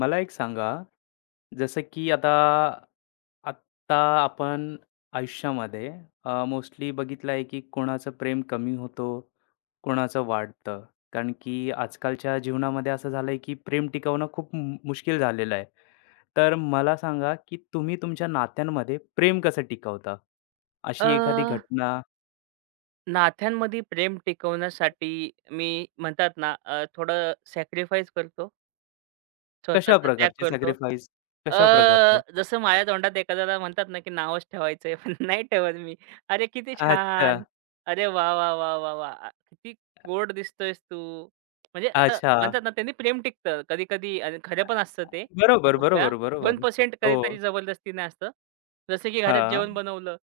मला एक सांगा, जसं की आता आत्ता आपण आयुष्यामध्ये मोस्टली बघितलं आहे की कोणाचं प्रेम कमी होतो, कोणाचं वाढतं. कारण की आजकालच्या जीवनामध्ये असं झालं आहे की प्रेम टिकवणं खूप मुश्किल झालेलं आहे. तर मला सांगा, की तुम्ही तुमच्या नात्यांमध्ये प्रेम कसं टिकवता? अ, अशी एखादी घटना नात्यांमध्ये प्रेम टिकवण्यासाठी मी म्हणतात ना थोडं सॅक्रिफाईस करतो, कशा स्वतःचा त्याग प्रकारचे करतो. सॅक्रिफाईस अ, कशा प्रकारचे? जसं माझ्या तोंडात एखाद्याला म्हणतात ना, की नावच ठेवायचंय, पण नाही ठेवत मी. "अरे किती अच्छा, छान! अरे वाह, वाह, वाह, वाह, वाह! आ किती गोड दिसतोयस तू." म्हणजे असं अच्छा. म्हणतात ना, त्यांनी प्रेम टिकतं कधी-कधी आणि खरं पण असतं ते बरोबर, खूप वेळा. बरोबर, बरोबर. 1% हो. कधीतरी जबरदस्तीने असतं. जसं की घरात हां, जेवण बनवलं.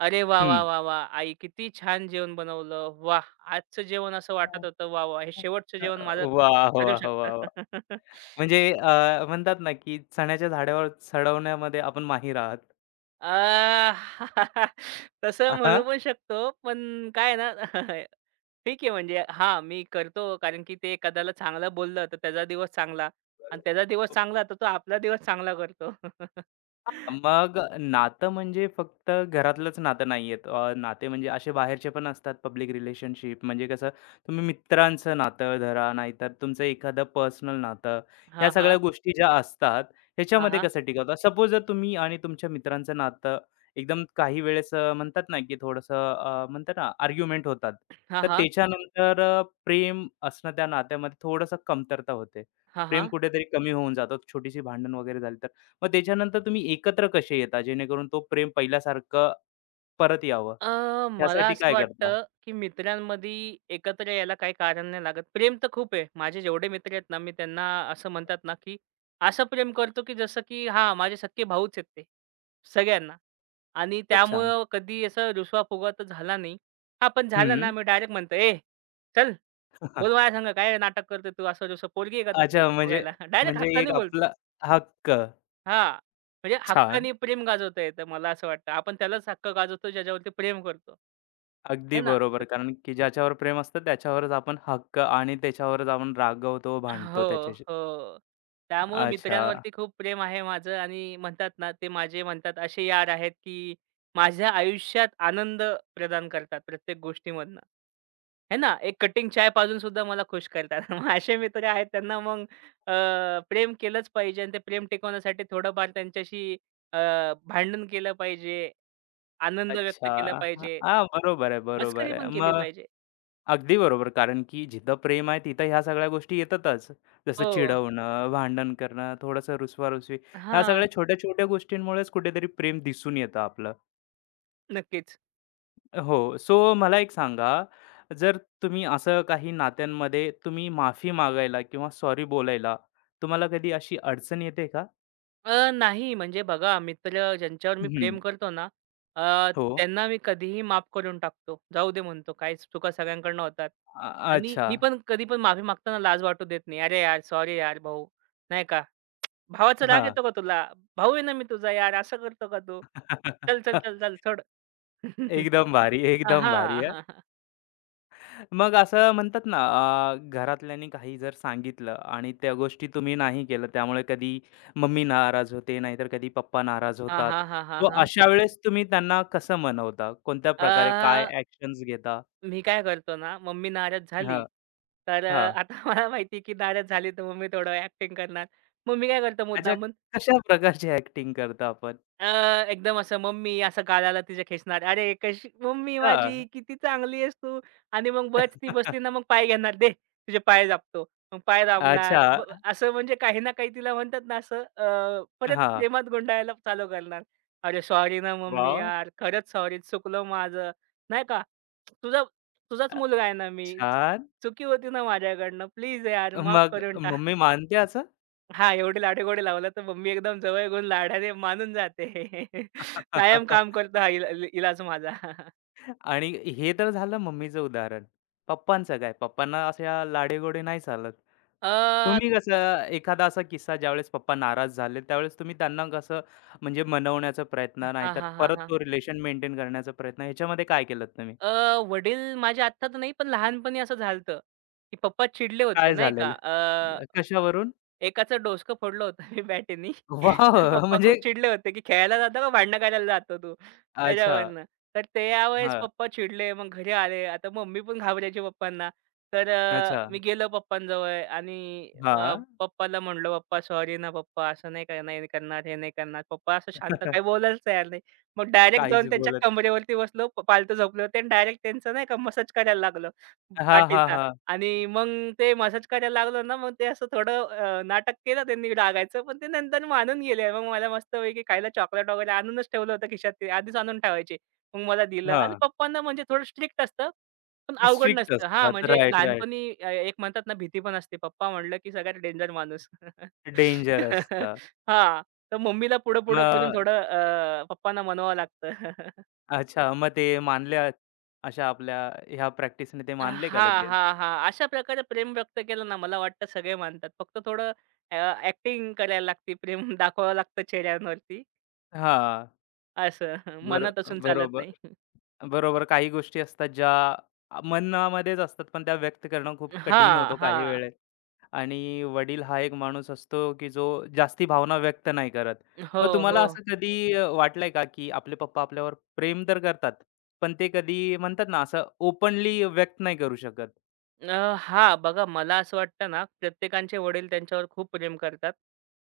"अरे वाह, हं. वाह, वाह, वाह! आई किती छान जेवण बनवलं. वाह! आजचं जेवण असं हां, हां. वाटत होतं. वाह, वाह! हे शेवटचं अ, जेवण माझं वाह! ठरू वाह! वाह! वाह! शकतं." म्हणजे म्हणतात ना, की चण्याच्या झाडावर चढवण्यामध्ये आपण माहीर आहात. अ, तसं आ हां. म्हणू पण शकतो. पण काय आहे ना. ठीक आहे, म्हणजे हां, मी करतो कारण की ते एखाद्याला चांगलं बोललं, तर त्याचा दिवस चांगला आणि त्याचा दिवस चांगला, तर तो आपला दिवस चांगला करतो. हां, मग नातं म्हणजे फक्त घरातलंच नातं नाहीयेत. नाते म्हणजे असे बाहेरचे पण असतात पब्लिक रिलेशनशिप म्हणजे कसं तुम्ही मित्रांचं नातं धरा, नाहीतर तुमचं एखादं पर्सनल नातं. ह्या हां, सगळ्या हां. गोष्टी ज्या असतात हां, ह्याच्यामध्ये हां. कसं टिकवता? सपोज जर तुम्ही आणि तुमच्या मित्रांचं नातं एकदम काही वेळेस म्हणतात ना, की थोडंसं म्हणतात ना आर्ग्युमेंट होतात. हां, तर हां. त्याच्यानंतर प्रेम असणं त्या नात्यामध्ये थोडंसं कमतरता होते. हां, प्रेम हां. कुठेतरी कमी होऊन जातं. छोटीशी भांडण वगैरे झाली मग त्याच्यानंतर तुम्ही एकत्र कसे येता जेणेकरून तो प्रेम पहिल्यासारखं परत यावं? मला त्यासाठी असं काय करता? वाटतं, की मित्रांमध्ये एकत्र यायला काही कारण नाही लागत. प्रेम तर खूप आहे. माझे जेवढे मित्र आहेत ना, मी त्यांना असं म्हणतात ना, की असं प्रेम करतो, की जसं की हां, माझे सख्खे भाऊच आहेत ते, सगळ्यांना. आणि खूपच छान. त्यामुळं कधी असं रुसवा-फुगवा तर झाला नाही. हां, पण झालं ना, हं. मी डायरेक्ट म्हणतो, "ए, चल बोल माझ्या संग, काय नाटक करतोय तू? असं-तसं पोरगी आहे का तू अच्छा असं म्हणजे फुगायला?" डायरेक्ट म्हणजे एक हक्काने बोलतो. आपला हक्क. हां. म्हणजे छान. हक्काने प्रेम गाजवता येतं मला असं वाटतं. आपण त्यालाच हक्क गाजवतो ज्याच्यावरती प्रेम करतो. अगदी आहे ना? बरोबर. तर कारण की ज्याच्यावर प्रेम असतं त्याच्यावरच आपण हक्क आणि त्याच्यावरच आपण रागवतो, भांडतो हो, त्याच्याशी. हो. त्यामुळं अच्छा. मित्रांवरती खूप प्रेम आहे माझं आणि म्हणतात ना, ते माझे म्हणतात असे यार आहेत, की माझ्या आयुष्यात आनंद प्रदान करतात प्रत्येक गोष्टीमधनं. आहे ना? एक कटिंग चाय पाजून सुद्धा मला खुश करतात. मग असे मित्र आहेत त्यांना मग अ, प्रेम केलंच पाहिजे आणि ते प्रेम टिकवण्यासाठी थोडंफार त्यांच्याशी अ, भांडण केलं पाहिजे. आनंद अच्छा. व्यक्त केला पाहिजे, हां, बरोबर आहे, बरोबर मस्करी आहे. पण केली मग पाहिजे. अगदी बरोबर. कारण की जिथं प्रेम आहे तिथं ह्या सगळ्या गोष्टी येतातच. जसं हो. चिडवणं, भांडण करणं, थोडंसं रुसवा-रुसवी ह्या हां, सगळ्या छोट्या-छोट्या गोष्टींमुळेच कुठेतरी प्रेम दिसून येतं आपलं. नक्कीच. हो. सो मला एक सांगा, जर तुम्ही असं काही नात्यांमध्ये तुम्ही माफी मागायला किंवा सॉरी बोलायला तुम्हाला कधी अशी अडचण येते का? नाही, म्हणजे बघा मित्र ज्यांच्यावर मी हं. प्रेम करतो ना, अ, हो. त्यांना मी कधीही माफ करून टाकतो. जाऊ दे म्हणतो, काही चुका सगळ्यांकडनं होतात. अ आणि अच्छा. मी पण कधी पण माफी मागताना लाज वाटू देत नाही. "अरे यार, सॉरी यार भाऊ." नाही का? "भावाचा राग हां. येतो का तुला? भाऊ आहे ना मी तुझा यार, असं करतो का तू? चल, चल, चल, चल सोड." एकदम भारी, अ, एकदम भारी. हां. मग असं म्हणतात ना, घरातल्यांनी काही जर सांगितलं आणि त्या गोष्टी तुम्ही नाही केलं, त्यामुळे कधी मम्मी नाराज होते, नाहीतर कधी पप्पा नाराज हां, होतात. हां, हां, हां, सो हां. अशा वेळेस तुम्ही त्यांना कसं मनवता? कोणत्या प्रकारे काय अ ॲक्शन्स घेता? मी काय करतो ना, मम्मी नाराज हां, झाली, तर हां. आता मला माहिती की नाराज झाली तर मम्मी थोडं ॲक्टिंग करणार. मग मी काय करतो अच्छा, मुद्दामून, कशा प्रकारची ॲक्टिंग करता आपण? अ, एकदम असं मम्मी असं गालाला तिच्या खेचणार. "अरे कशी मम्मी हां. माझी किती चांगली आहेस तू." आणि मग बस, ती बसली ना मग पाय घेणार, "दे तुझे पाय दाबतो." मग पाय दाबणार. अच्छा. असं म्हणजे काही ना काही तिला म्हणतात ना असं परत हां. प्रेमात गुंडाळायला चालू करणार. "अरे सॉरी ना मम्मी वॉव! यार, खरंच सॉरी चुकलं माझं." नाही का? "तुझा तुझाच मुलगा आहे ना मी. छान. चुकी होती ना माझ्याकडनं. प्लीज यार माफ मग करून टाक." मम्मी मानते असं? हां, एवढे लाडेगोडे लावले तर मम्मी एकदम जवळ घेऊन लाडाने मानून जाते. कायम काम करतो हा इलाज माझा. आणि हे तर झालं मम्मीचं उदाहरण. पप्पांचं काय? पप्पांना अशा लाडेगोडे नाही चालत. अ, तुम्ही कसं एखादा असा किस्सा ज्यावेळेस पप्पा नाराज झाले, त्यावेळेस तुम्ही त्यांना कसं म्हणजे मनवण्याचा प्रयत्न, हां, नाहीतर हां, हां, परत हां. तो रिलेशन मेंटेन करण्याचा प्रयत्न, ह्याच्यामध्ये काय केलत तुम्ही? अ, वडील माझे आत्ता तर नाही, पण लहानपणी असं झालं की पप्पा चिडले होते काय नाही का. झालेलं? कशावरून? एकाचं डोसकं फोडलं होतं मी बॅटनी. वॉव! पप्पा म्हणजे खूप चिडले होते, की "खेळायला जातो का भांडणं करायला जातो तू?" अच्छा. त्याच्यावरनं. तर त्यावेळेस हां. पप्पा चिडले. मग घरी आले. आता मम्मी पण घाबरायची पप्पांना. तर अच्छा. मी गेलो पप्पांजवळ आणि हां. पप्पाला म्हटलं, "पप्पा सॉरी ना पप्पा, असं नाही करणार, नाही करणार, हे नाही करणार." पप्पा असं शांत, काही बोलायलाच तयार नाही. मग डायरेक्ट काहीच जाऊन त्यांच्या बोलत कमरेवरती बसलो, पालथं झोपले होते आणि डायरेक्ट त्यांचं नाही का मसाज करायला लागलो, हां, हां, पाठीचा. हां. आणि मग ते मसाज करायला लागलं ना, मग ते असं थोडं नाटक केलं त्यांनी रागायचं, पण ते नंतर मानून गेले. मग मला मस्तपैकी खायला चॉकलेट वगैरे आणूनच ठेवलं होतं खिशात, ते आधीच आणून ठेवायचे. मग मला दिलं आणि हां. पप्पांना म्हणजे थोडं स्ट्रिक्ट असतं, पण अवघड स्ट्रिक्ट नसतं. हां, असतात. म्हणजे राइट, राइट. लहानपणी एक म्हणतात ना, भीती पण असते. पप्पा म्हटलं की सगळ्यात डेंजर माणूस. डेंजर असतात. हां, तर मम्मीला पुढं-पुढं करून मग थोडं पप्पांना मनवावं लागतं. अच्छा, मग ते मानल्या अशा आपल्या ह्या प्रॅक्टिसने ते अ, मानले का हां, लगेच? हां, हां. अशा प्रकारे प्रेम व्यक्त केलं ना, मला वाटतं सगळे मानतात. फक्त थोडं ॲक्टिंग करायला लागते, प्रेम दाखवावं लागतं चेहऱ्यावरती हां, असं. बरो मनात असून चालत बरोबर नाही. बरोबर. काही गोष्टी असतात ज्या मनामध्येच असतात, पण त्या व्यक्त करणं खूप कठीण हां, होतं काही हां. वेळेस. आणि वडील हा एक माणूस असतो, की जो जास्ती भावना व्यक्त नाही करत. हो, मग हो. तुम्हाला असं कधी वाटलंय का, की आपले पप्पा आपल्यावर प्रेम तर करतात, पण ते कधी म्हणतात ना, असं ओपनली व्यक्त नाही करू शकत? अ, हां, बघा मला असं वाटतं ना, प्रत्येकाचे वडील त्यांच्यावर खूप प्रेम करतात.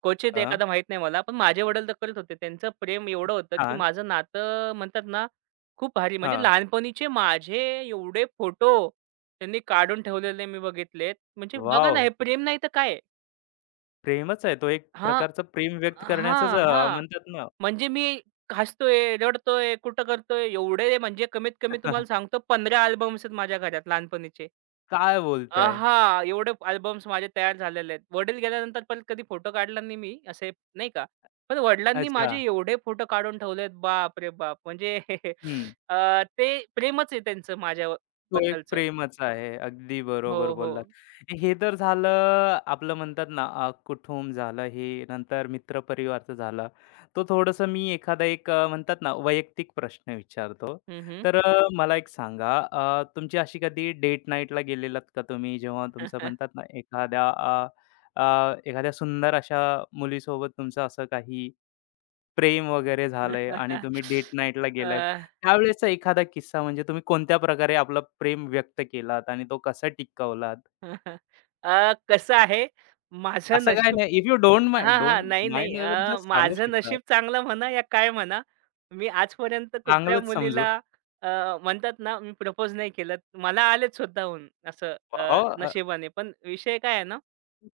क्वचित हां, एखादा माहीत नाही मला, पण माझे वडील तर करत होते. त्यांचं प्रेम एवढं होतं, की छान. माझं नातं म्हणतात ना, खूप भारी, म्हणजे हां, लहानपणीचे माझे एवढे फोटो त्यांनी काढून ठेवलेले मी बघितलेत. म्हणजे बघा ना, वॉव! हे प्रेम नाही तर काय? प्रेमच आहे. तो एक हां, प्रकारचं प्रेम व्यक्त करण्याचाच हां, हां. म्हणतात ना म्हणजे मी हसतोय, रडतोय, कुठं करतोय एवढे, म्हणजे कमीत कमी तुम्हाला सांगतो, 15 अल्बम्स आहेत माझ्या घरात लहानपणीचे. काय अ, बोलताय? हां, एवढे अल्बम्स माझे तयार झालेले आहेत. वडील गेल्यानंतर परत कधी फोटो काढला नाही मी असे नाही का. पण वडिलांनी माझे अच्छा. एवढे फोटो काढून ठेवलेत, बाप रे बाप! म्हणजे हं. ते प्रेमच आहे त्यांचं माझ्या तो एक बद्दलचं. प्रेमच आहे. अगदी हो, बरोबर हो. बोललात. हे तर झालं आपलं म्हणतात ना कुटुंब झालं हे, नंतर मित्रपरिवारचं झालं. तो थोडंसं मी एखादा एक म्हणतात ना वैयक्तिक प्रश्न विचारतो. हं, हं. तर मला एक सांगा तुमची अशी कधी डेट नाईटला गेलेलात का तुम्ही? जेव्हा अ, तुमचं म्हणतात ना एखाद्या अ, अ, एखाद्या सुंदर अशा मुलीसोबत तुमचं असं काही प्रेम वगैरे झालंय आणि तुम्ही डेट नाईटला अ, गेलात. त्यावेळेसचा एखादा किस्सा म्हणजे तुम्ही कोणत्या प्रकारे आपला प्रेम व्यक्त केलात आणि तो कसा टिकवलात? कसं आहे माझं असं काही नशीब. नाही. इफ यू डोंट माइंड हां, हां. डोंट नाही, नाही. माइंड वगैरे जस्ट सांगू माझं शकता. नशीब चांगलं म्हणा या काय म्हणा, मी आजपर्यंत कुठल्या चांगलंच समजू. मुलीला अ, म्हणतात ना, मी प्रपोज नाही केलं. मला आलेत स्वतःहून असं वॉव! अ, नशिबाने. पण विषय काय आहे ना.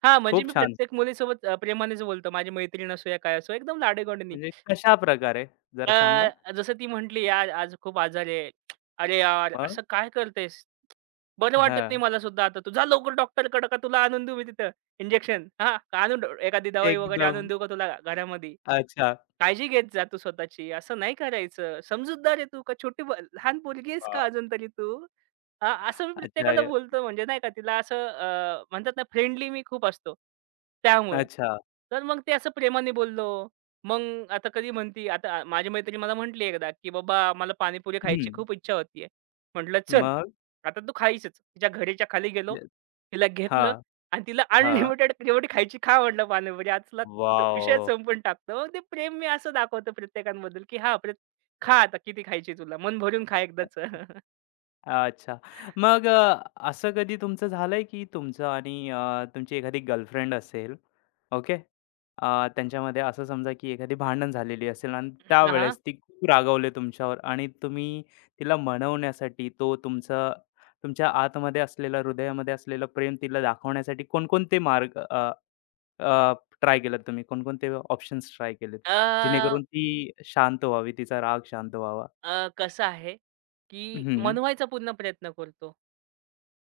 हां, म्हणजे खूप मी छान. प्रत्येक मुलीसोबत प्रेमानेच बोलतो. माझी मैत्रीण असो या काय असो, एकदम लाडेगोडीने. म्हणजे कशा प्रकारे जरा सांगा? जसं ती म्हटली, "यार, आज खूप आजारी आहे." "अरे यार, मग? असं काय करतेस? बरं वाटत नाही हां. मला सुद्धा आता. तू जा लवकर डॉक्टरकडे, का तुला आणून देऊ मी तिथं इंजेक्शन? हां, आणून एखादी दवाई वगैरे आणून एकदम. देऊ का तुला घरामध्ये?" अच्छा. काळजी घेत जा तू स्वतःची, असं नाही करायचं. समजूतदार आहे तू का छोटी लहान पोरगी आहेस वॉव! का अजून तरी तू? हां, असं मी अच्छा. प्रत्येकाला य- बोलतो, म्हणजे नाही का, तिला असं म्हणतात ना, फ्रेंडली मी खूप असतो. त्यामुळं. अच्छा. तर मग ते असं प्रेमाने बोललो. मग आता कधी म्हणती आता माझी मैत्रीण मला म्हटली एकदा, की "बाबा मला पाणीपुरी खायची हं. खूप इच्छा होतीये." म्हटलं, "चल, मग? आता तू खायचीच." तिच्या घराच्या खाली गेलो. तिला घेतलं हां, आणि तिला हां. अनलिमिटेड जेवढी खायची खा म्हटलं पाणीपुरी. आज विषयच वॉव! संपून टाकतो. मग ते प्रेम मी असं दाखवतो प्रत्येकाबद्दल, की "हां, खा आता किती खायची तुला. मन भरून खा एकदाच." अच्छा. मग असं कधी तुमचं झालंय की तुमचं आणि तुमची एखादी गर्लफ्रेंड असेल, ओके? त्यांच्यामध्ये असं समजा की एखादी भांडण झालेली असेल आणि हां, हां. त्यावेळेस ती खूप रागावली तुमच्यावर आणि तुम्ही तिला मनवण्यासाठी तो तुमचा तुमच्या आतमध्ये असलेला, हृदयामध्ये असलेलं प्रेम तिला दाखवण्यासाठी कोणकोणते मार्ग ट्राय केलेत तुम्ही? कोणकोणते ऑप्शन्स ट्राय केलेत? अ, जेणेकरून ती शांत व्हावी, तिचा राग शांत व्हावा? अ, कसं आहे, की हं. मनवायचा पूर्ण प्रयत्न करतो.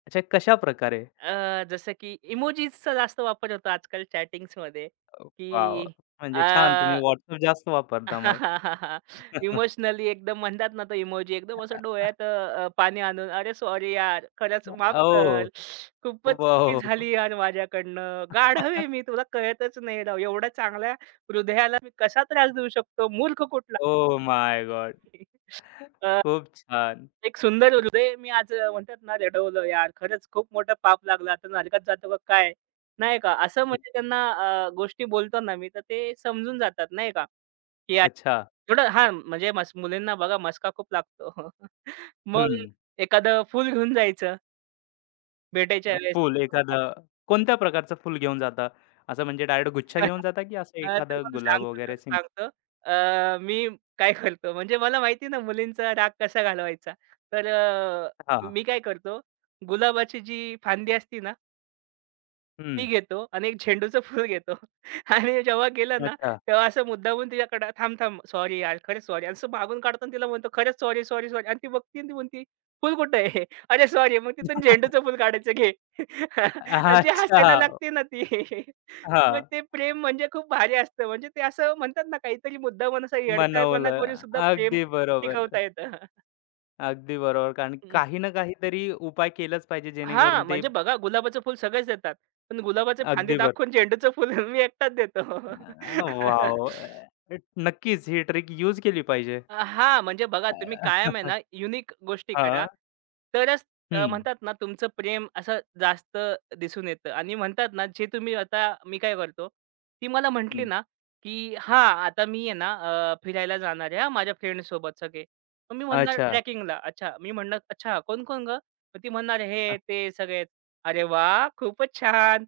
अच्छा, कशाप्रकारे? अ, जसं की इमोजीसचा जास्त वापर होतो आजकाल चॅटिंग्समध्ये, की वाव म्हणजे छान तुम्ही WhatsApp जास्त वापरता मग. इमोशनली एकदम म्हणतात ना, तो इमोजी एकदम असं डोळ्यात पाणी आणून, "अरे सॉरी यार, खरंच माफ ओह! कर. खूपच चुकी वॉव! झाली यार माझ्याकडनं. गाढव आहे मी, तुला कळतच नाही राव. एवढ्या चांगल्या हृदयाला मी कसा त्रास देऊ शकतो? मूर्ख कुठला ओह माय गॉड! मी." अ खूप छान. एक सुंदर हृदय मी आज म्हणतात ना रेडवलं यार, खरंच खूप मोठं पाप लागलं. आता नरकात जातो का काय? नाही का? असं अ म्हणजे त्यांना गोष्टी बोलतो ना मी, तर ते समजून जातात नाही का? की यार अच्छा. थोडं हां, म्हणजे मुलींना बघा मस्का खूप लागतो. मग हं. एखादं फुल घेऊन जायचं भेटायच्या वेळेस. फुल एखादं कोणत्या प्रकारचं फुल घेऊन जाता? असं म्हणजे डायरेक्ट गुच्छा घेऊन जाता, की असं एखादं तुम्हाला गुलाब सांगतो, वगैरे खरं सिंपल सांगतो. मी काय करतो म्हणजे मला माहिती ना मुलींचा राग कसा घालवायचा. तर हां. मी काय करतो, गुलाबाची जी फांदी असती ना हं. ती घेतो आणि एक झेंडूचं फूल घेतो आणि जेव्हा गेला ना, अच्छा. तेव्हा असं मुद्दामून तिच्याकडं, "थांब, थांब, सॉरी यार, खरंच सॉरी." असं मागून काढतो आणि तिला म्हणतो, "खरंच सॉरी, सॉरी, सॉरी." आणि ती बघते आणि ती म्हणते, "फूल कुठे आहे?" "अरे सॉरी." मग तिथून झेंडूचं फूल काढायचं घे. आणि जी अच्छा. हसायला लागते ना ती. मग हां. ते प्रेम म्हणजे खूप भारी असतं. म्हणजे ते असं म्हणतात ना, काहीतरी मुद्दामून असा येडताळपणा करून बनवलं. सुद्धा प्रेम अगदी बरोबर. टिकवता येतं. अगदी बरोबर. कारण काही ना काहीतरी उपाय केलाच पाहिजे जेणेकरून हां, ते म्हणजे बघा गुलाबाचं फुल सगळेच देतात. पण गुलाबाचे फांदी अगदी बरं. दाखवून झेंडूचं फुल मी एकटाच देतो. अ, वॉव! अ, नक्कीच ही ट्रिक यूज केली पाहिजे. अ, हां, म्हणजे बघा तुम्ही अ, कायम आहे ना, युनिक गोष्टी हां. करा. तरच हं, म्हणतात ना, तुमचं प्रेम असं जास्त दिसून येतं आणि म्हणतात ना, जे तुम्ही आता मी काय करतो, ती मला म्हटली हं. ना, की "हां, आता मी आहे ना फिरायला जाणार आहे हां, माझ्या फ्रेंड्ससोबत सगळे." मग मी म्हणणार अच्छा. ट्रॅकिंगला. अच्छा, मी म्हणणार, "अच्छा, कोण-कोण गं?" मग ती म्हणणार, अ, "हे, ते सगळेच." अरे वाह! खूपच छान.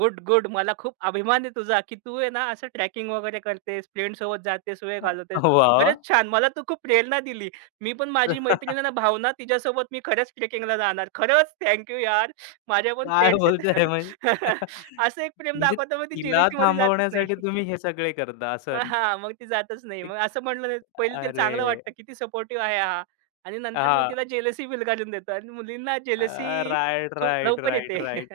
Good, good. मला खूप अभिमान आहे तुझा, की तू आहे ना, असं ट्रॅकिंग वगैरे करतेस, फ्रेंड्ससोबत जातेस, वेळ घालवतेस. वाह! खरंच छान. मला तू खूप प्रेरणा दिली. मी पण माझी मैत्रीण आहे ना भावना, तिच्यासोबत मी खरंच ट्रेकिंगला जाणार. खरंच थँक यू यार. माझ्या पण काय फ्रेंड्स बोलताय म्हणजे? आहेत. असं एक प्रेम म्हणजे दाखवतो मग ती तिला जेलसीमध्ये जातच थांबवण्यासाठी नाही. तुम्ही हे सगळे करता असं. मग हां, मग ती जातच नाही. एक- मग असं म्हटलं पहिले तिला अरे! चांगलं वाटतं, किती सपोर्टिव्ह आहे हा. आणि नंतर मग हां. तिला जेलसी विलगाडून देतो आणि मुलींना अ, जेलसी राइट, राइट, लवकर राइट, येते. राइट.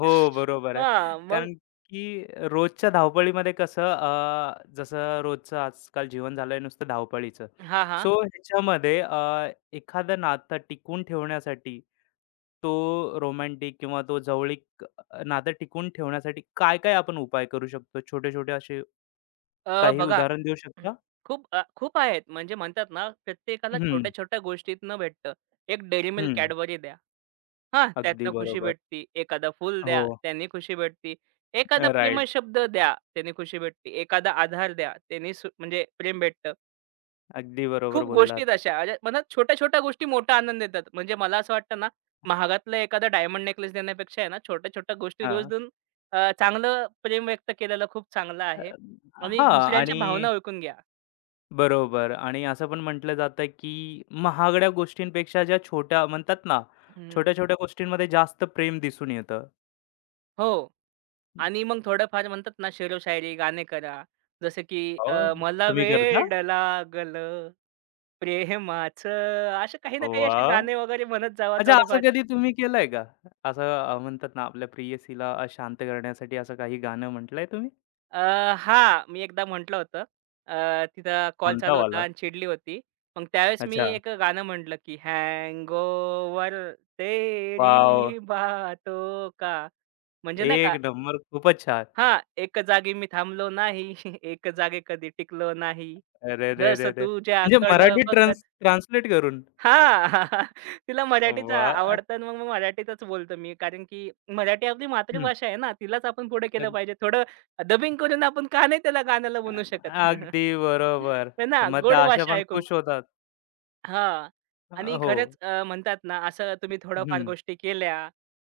हो, बरोबर आहे. हां, मग कारण की रोजच्या धावपळीमध्ये कसं जसं रोजचं आजकाल जीवन झालंय नुसतं धावपळीचं. हां, हां. सो ह्याच्यामध्ये एखादं नातं टिकवून ठेवण्यासाठी तो रोमॅन्टिक किंवा तो जवळीक नातं टिकवून ठेवण्यासाठी काय-काय आपण उपाय करू शकतो? छोटे-छोटे असे अ, काही बघा उदाहरण देऊ हं. शकता? खूप खूप आहेत. म्हणजे म्हणतात ना, प्रत्येकाला हं, छोट्या-छोट्या गोष्टीतनं भेटतं. एक Dairy Milk हं. Cadbury द्या. हां, अगदी त्यातनं खुशी बरोबर. भेटती. एखादा फूल हो. द्या, त्याने खुशी भेटती. एखादा राइट. प्रेमशब्द द्या, त्याने खुशी भेटती. एखादा आधार द्या, त्याने म्हणजे प्रेम भेटतं. अगदी बरोबर खूप गोष्टी बोललात. अशा. अरे म्हणा छोट्या-छोट्या गोष्टी मोठा आनंद देतात. म्हणजे मला असं वाटतं ना, महागातला एखादा डायमंड नेकलेस देण्यापेक्षा आहे ना, छोट्या-छोट्या गोष्टी रोज हां. देऊन चांगलं प्रेम व्यक्त केलेलं खूप चांगलं आहे अ, आणि हां दुसऱ्यांच्या आणि भावना ओळखून घ्या. बरोबर आणि असं पण म्हटलं जातं की महागड्या गोष्टींपेक्षा ज्या छोट्या म्हणतात ना, हं. छोट्या-छोट्या गोष्टींमध्ये जास्त प्रेम दिसून येतं. हो. आणि मग थोडंफार म्हणतात ना शेरोशायरी, गाणे करा. जसं की हो, मला तुम्ही करता? वेड लागलं प्रेमाचं, असे काही ना काही असे वाह! गाणे वगैरे म्हणत जावा अच्छा, असं थोडेफार. कधी तुम्ही केलंय का? असं म्हणतात ना, आपल्या प्रेयसीला शांत करण्यासाठी असं काही गाणं म्हटलंय तुम्ही? अ, हां, मी एकदा म्हटलं होतं. तिथं कॉल कोणता चालू होता वाला? आणि चिडली होती. मग त्यावेळेस मी अच्छा. एक गाणं म्हटलं की "हँगओव्हर वॉव! तेरी बातों का", म्हणजे नाही एक का नंबर खूपच छान. हां, एका जागी मी थांबलो नाही, एक जागे कधी टिकलो नाही. जसं अरेरेरेरे! म्हणजे तुझ्याकडं मराठी बघत ट्रान्सलेट करून. हां, तिला मराठीच वाह! आवडतं आणि मग मग मराठीतच बोलतो मी. कारण की मराठी आपली हं. मातृभाषा आहे ना, तिलाच आपण पुढे केलं पाहिजे. थोडं डबिंग करून आपण का नाही त्याला गाण्याला म्हणू शकत? अ अगदी बरोबर. आहे ना, मग त्या गोड अशा भाषा पण आहे खूप. खुश होतात. हां. अ, आणि हो. खरंच म्हणतात ना, असं तुम्ही थोड्याफार हं, गोष्टी केल्या,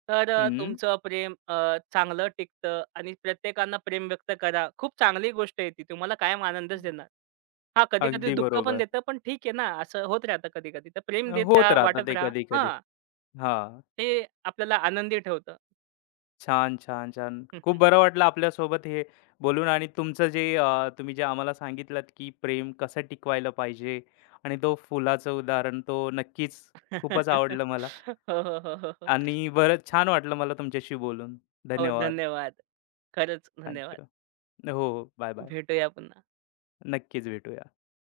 तर हं. तुमचं प्रेम चांगलं टिकतं आणि प्रत्येकांना प्रेम व्यक्त करा. खूप चांगली गोष्ट आहे ती. तुम्हाला कायम आनंदच देणार. हां, कधी-कधी अगदी दुःख पण बरोबर. देतं, पण ठीक आहे ना, असं होत राहतं कधी-कधी. तर प्रेम देत होत राहा, राहतात वाटत ते राहा. कधी-कधी. हां, हां. ते आपल्याला आनंदी ठेवतं. छान, छान, छान. खूप बरं वाटलं आपल्यासोबत हे बोलून आणि तुमचं जे तुम्ही जे आम्हाला सांगितलत, की प्रेम कसं टिकवायला पाहिजे आणि तो फुलाचं उदाहरण तो नक्कीच खूपच हो, आवडलं मला हो, हो, हो, हो. आणि बरंच छान वाटलं मला तुमच्याशी बोलून. हो, धन्यवाद. धन्यवाद. खरंच थँक धन्यवाद. हो, हो. बाय-बाय. भेटूया पुन्हा. नक्कीच भेटूया.